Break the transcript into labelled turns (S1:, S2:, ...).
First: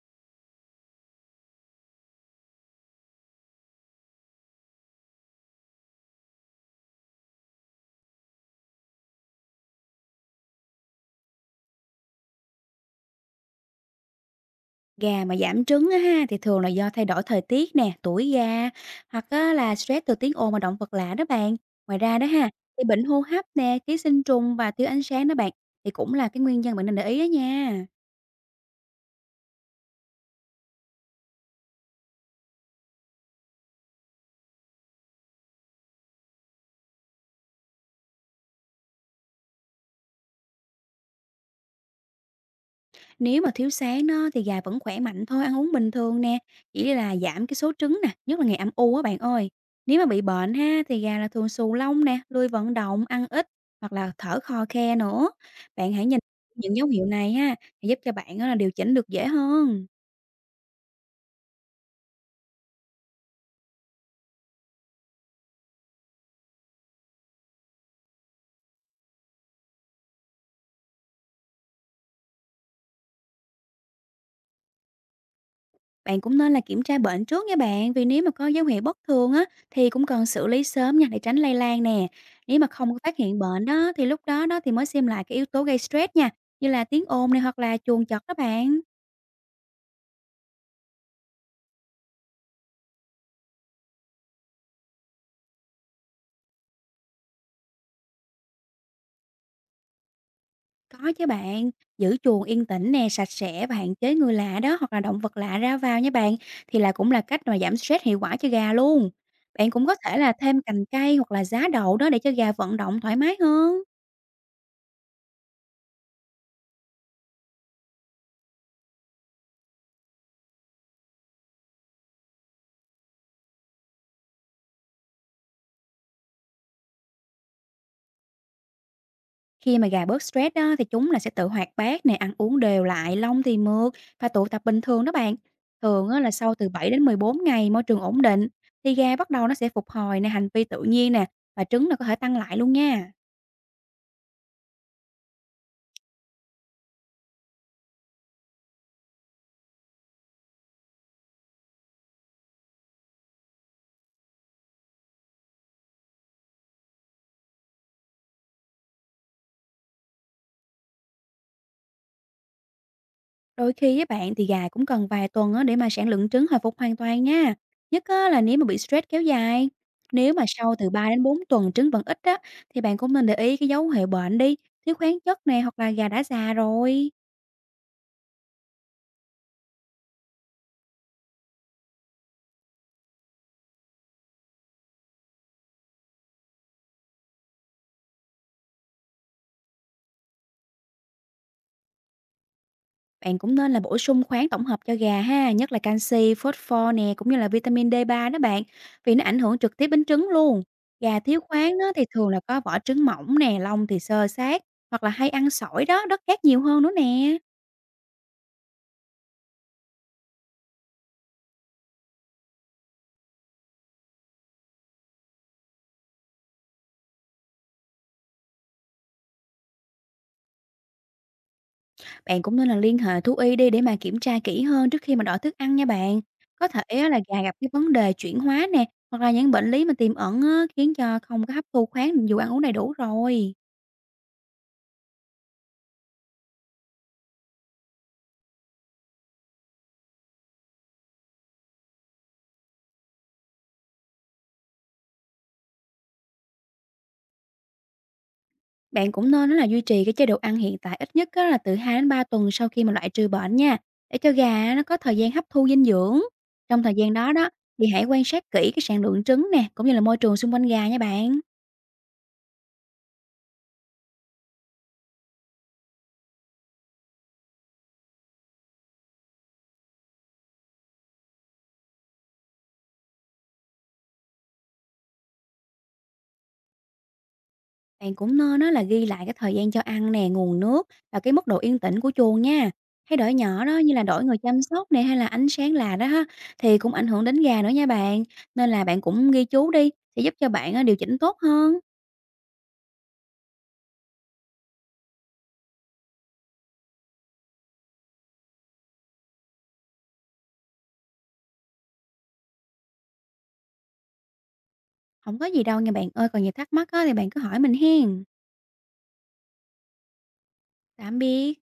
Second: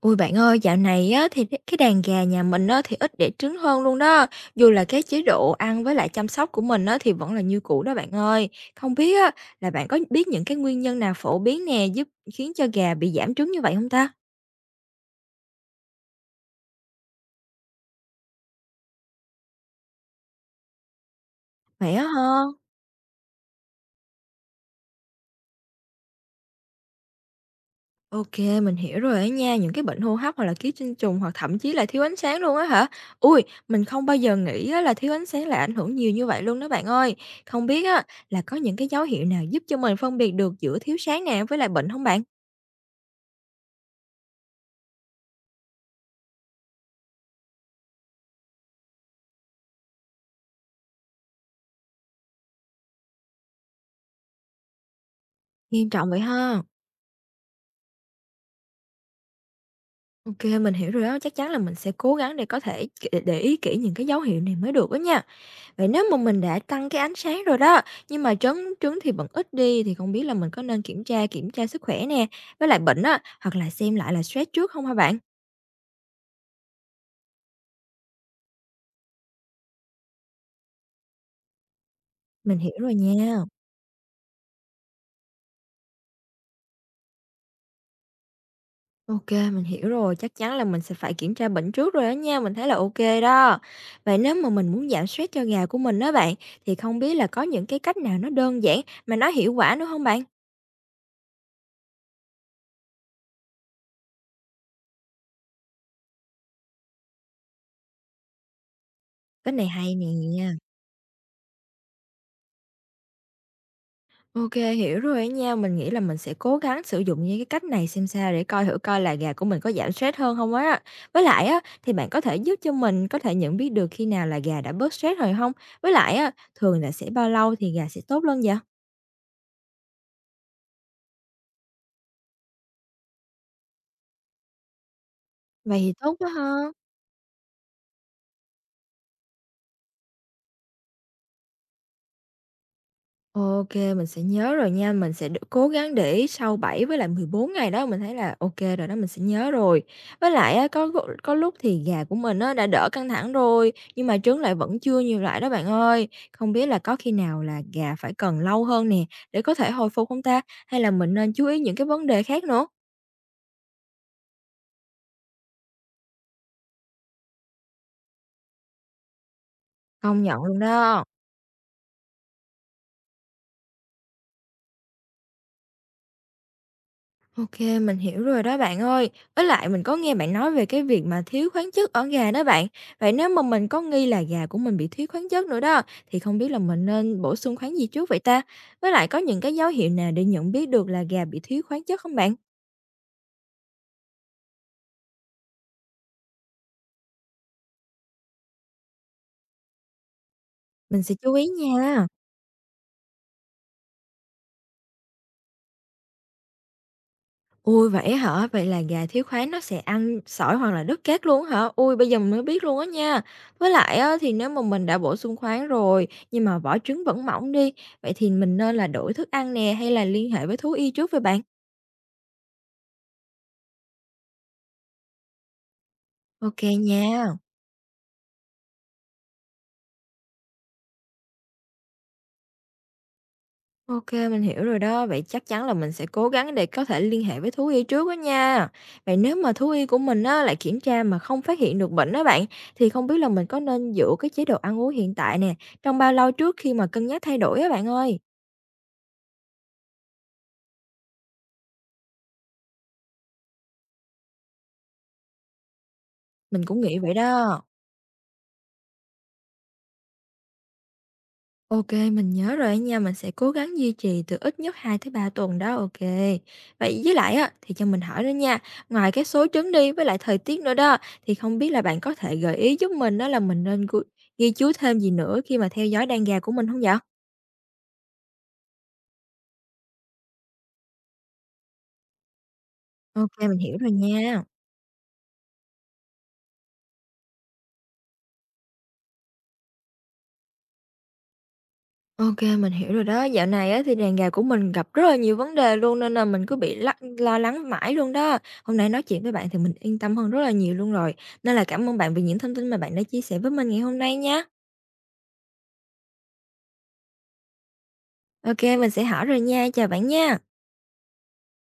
S1: Ôi bạn ơi, dạo này á thì cái đàn gà nhà mình á thì ít đẻ trứng hơn luôn đó. Dù là cái chế độ ăn với lại chăm sóc của mình á thì vẫn là như cũ đó bạn ơi. Không biết á là bạn có biết những cái nguyên nhân nào phổ biến nè giúp khiến cho gà bị giảm trứng như vậy không ta?
S2: Gà mà giảm trứng á ha, thì thường là do thay đổi thời tiết nè, tuổi gà, hoặc á là stress từ tiếng ồn mà động vật lạ đó bạn.
S1: Vậy
S2: Ngoài
S1: á
S2: ra đó
S1: ha?
S2: ha, thì bệnh hô hấp nè, ký sinh trùng và thiếu ánh sáng đó bạn, thì cũng là cái nguyên nhân bạn nên để ý đó nha.
S1: OK, mình hiểu rồi á nha, những cái bệnh hô hấp hoặc là ký sinh trùng hoặc thậm chí là thiếu ánh sáng luôn á hả? Ui, mình không bao giờ nghĩ á là thiếu ánh sáng lại ảnh hưởng nhiều như vậy luôn đó bạn ơi. Không biết á là có những cái dấu hiệu nào giúp cho mình phân biệt được giữa thiếu sáng nè với lại bệnh không bạn?
S2: Nếu mà thiếu sáng đó, thì gà vẫn khỏe mạnh thôi, ăn uống bình thường nè, chỉ là giảm cái số trứng nè, nhất là ngày âm u á bạn ơi. Nếu mà bị bệnh ha, thì gà là thường xù lông nè, lười vận động, ăn ít, hoặc là thở khò khe nữa.
S1: Nghiêm
S2: Bạn hãy
S1: trọng
S2: nhìn
S1: vậy ha.
S2: những dấu hiệu này ha, giúp cho bạn á là điều chỉnh được dễ hơn.
S1: Ok, mình hiểu rồi đó, chắc chắn là mình sẽ cố gắng để có thể kể để ý kỹ những cái dấu hiệu này mới được á nha. Vậy nếu mà mình đã tăng cái ánh sáng rồi đó, nhưng mà trứng trứng thì vẫn ít đi thì không biết là mình có nên kiểm tra sức khỏe nè, với lại bệnh á, hoặc là xem lại là stress trước không hả bạn?
S2: Bạn cũng nên là kiểm tra bệnh trước nha bạn, vì nếu mà có dấu hiệu bất thường á thì cũng cần xử lý sớm nha để tránh lây lan nè.
S1: Mình
S2: Nếu mà
S1: hiểu
S2: không
S1: rồi
S2: có phát hiện
S1: nha.
S2: bệnh đó thì lúc đó đó thì mới xem lại cái yếu tố gây stress nha, như là tiếng ồn này hoặc là chuồng chọt đó bạn.
S1: Ok, mình hiểu rồi, chắc chắn là mình sẽ phải kiểm tra bệnh trước rồi đó nha, mình thấy là ok đó. Vậy nếu mà mình muốn giảm stress cho gà của mình đó bạn, thì không biết là có những cái cách nào nó đơn giản mà nó hiệu quả nữa không bạn?
S2: Có chứ bạn, giữ chuồng yên tĩnh nè, sạch sẽ và hạn chế người lạ đó hoặc là động vật lạ ra vào nha bạn thì là cũng là cách mà giảm stress hiệu quả cho gà luôn.
S1: Cái này
S2: Bạn cũng
S1: hay
S2: có
S1: nè.
S2: thể là thêm cành cây hoặc là giá đậu đó để cho gà vận động thoải mái hơn.
S1: OK, hiểu rồi á nha. Mình nghĩ là mình sẽ cố gắng sử dụng những cái cách này xem sao để coi thử coi là gà của mình có giảm stress hơn không á. Với lại á, thì bạn có thể giúp cho mình có thể nhận biết được khi nào là gà đã bớt stress rồi không? Với lại á, thường là sẽ bao lâu thì gà sẽ tốt lên vậy?
S2: Khi mà gà bớt stress đó thì chúng là sẽ tự hoạt bát này ăn uống đều lại, lông thì mượt và tụ tập bình thường đó bạn.
S1: Vậy thì
S2: Thường
S1: tốt
S2: á,
S1: quá
S2: là sau
S1: ha.
S2: từ 7 đến 14 ngày môi trường ổn định thì gà bắt đầu nó sẽ phục hồi nè, hành vi tự nhiên nè và trứng là có thể tăng lại luôn nha.
S1: OK, mình sẽ nhớ rồi nha, mình sẽ cố gắng để ý sau 7 với lại 14 ngày đó, mình thấy là OK rồi đó, mình sẽ nhớ rồi. Với lại á, có lúc thì gà của mình á, đã đỡ căng thẳng rồi, nhưng mà trứng lại vẫn chưa nhiều lại đó bạn ơi. Không biết là có khi nào là gà phải cần lâu hơn nè, để có thể hồi phục không ta? Hay là mình nên chú ý những cái vấn đề khác nữa?
S2: Đôi khi với bạn thì gà cũng cần vài tuần á, để mà sản lượng trứng hồi phục hoàn toàn nha. Nhất á, là nếu mà bị stress kéo dài.
S1: Công
S2: Nếu
S1: nhận
S2: mà
S1: luôn
S2: sau từ
S1: đó.
S2: 3 đến 4 tuần trứng vẫn ít á, thì bạn cũng nên để ý cái dấu hiệu bệnh đi, thiếu khoáng chất nè hoặc là gà đã già rồi.
S1: Ok, mình hiểu rồi đó bạn ơi. Với lại mình có nghe bạn nói về cái việc mà thiếu khoáng chất ở gà đó bạn. Vậy nếu mà mình có nghi là gà của mình bị thiếu khoáng chất nữa đó, thì không biết là mình nên bổ sung khoáng gì trước vậy ta? Với lại có những cái dấu hiệu nào để nhận biết được là gà bị thiếu khoáng chất không bạn?
S2: Bạn cũng nên là bổ sung khoáng tổng hợp cho gà ha, nhất là canxi, phosphor nè, cũng như là vitamin D3 đó bạn, vì nó ảnh hưởng trực tiếp đến trứng luôn.
S1: Mình sẽ
S2: Gà
S1: chú
S2: thiếu
S1: ý
S2: khoáng đó thì
S1: nha.
S2: thường là có vỏ trứng mỏng nè, lông thì xơ xát, hoặc là hay ăn sỏi đó, đất cát nhiều hơn nữa nè.
S1: Ui, vậy hả? Vậy là gà thiếu khoáng nó sẽ ăn sỏi hoặc là đất cát luôn hả? Ui, bây giờ mình mới biết luôn á nha. Với lại á, thì nếu mà mình đã bổ sung khoáng rồi, nhưng mà vỏ trứng vẫn mỏng đi, vậy thì mình nên là đổi thức ăn nè, hay là liên hệ với thú y trước với bạn?
S2: Bạn cũng nên là liên hệ thú y đi để mà kiểm tra kỹ hơn trước khi mà đổi thức ăn nha bạn.
S1: Ok
S2: Có thể á là
S1: nha.
S2: gà gặp cái vấn đề chuyển hóa nè, hoặc là những bệnh lý mà tiềm ẩn á, khiến cho không có hấp thu khoáng dù ăn uống đầy đủ rồi.
S1: Ok, mình hiểu rồi đó. Vậy chắc chắn là mình sẽ cố gắng để có thể liên hệ với thú y trước đó nha. Vậy nếu mà thú y của mình á, lại kiểm tra mà không phát hiện được bệnh đó bạn, thì không biết là mình có nên giữ cái chế độ ăn uống hiện tại nè, trong bao lâu trước khi mà cân nhắc thay đổi á bạn ơi?
S2: Bạn cũng nên á là duy trì cái chế độ ăn hiện tại ít nhất á là từ 2 đến 3 tuần sau khi mà loại trừ bệnh nha, để cho gà á nó có thời gian hấp thu dinh dưỡng.
S1: Mình cũng
S2: Trong thời
S1: nghĩ
S2: gian
S1: vậy
S2: đó đó
S1: đó.
S2: thì hãy quan sát kỹ cái sản lượng trứng nè, cũng như là môi trường xung quanh gà nha bạn.
S1: Ok, mình nhớ rồi nha, mình sẽ cố gắng duy trì từ ít nhất 2 tới 3 tuần đó, ok. Vậy với lại á, thì cho mình hỏi nữa nha, ngoài cái số trứng đi với lại thời tiết nữa đó, thì không biết là bạn có thể gợi ý giúp mình đó là mình nên ghi chú thêm gì nữa khi mà theo dõi đàn gà của mình không vậy?
S2: Bạn cũng nên á là ghi lại cái thời gian cho ăn nè, nguồn nước và cái mức độ yên tĩnh của chuồng nha. Thay
S1: Ok,
S2: đổi
S1: mình
S2: nhỏ
S1: hiểu
S2: đó
S1: rồi
S2: như là đổi người
S1: nha.
S2: chăm sóc nè hay là ánh sáng là đó ha thì cũng ảnh hưởng đến gà nữa nha bạn. Nên là bạn cũng ghi chú đi sẽ giúp cho bạn á điều chỉnh tốt hơn.
S1: OK, mình hiểu rồi đó. Dạo này á thì đàn gà của mình gặp rất là nhiều vấn đề luôn nên là mình cứ bị lo lắng mãi luôn đó. Hôm nay nói chuyện với bạn thì mình yên tâm hơn rất là nhiều luôn rồi. Nên là cảm ơn bạn vì những thông tin mà bạn đã chia sẻ với mình ngày hôm nay nha.
S2: Không có gì đâu nha bạn ơi, còn nhiều thắc mắc á thì bạn cứ hỏi mình hen.
S1: OK, mình sẽ hỏi rồi nha. Chào bạn nha.
S2: Tạm biệt.